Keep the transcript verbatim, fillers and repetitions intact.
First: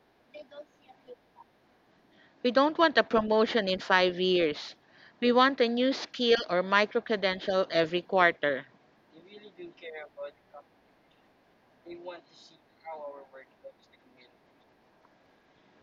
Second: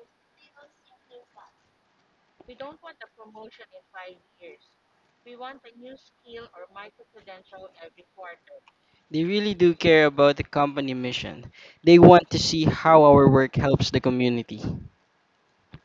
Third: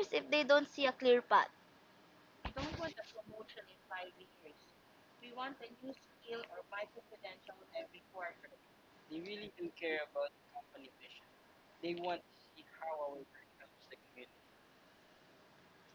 if they don't see a clear path. We don't want a promotion in five years. We want a new skill or micro credential every quarter. They really do care about the company mission. They want to see how our work helps the community.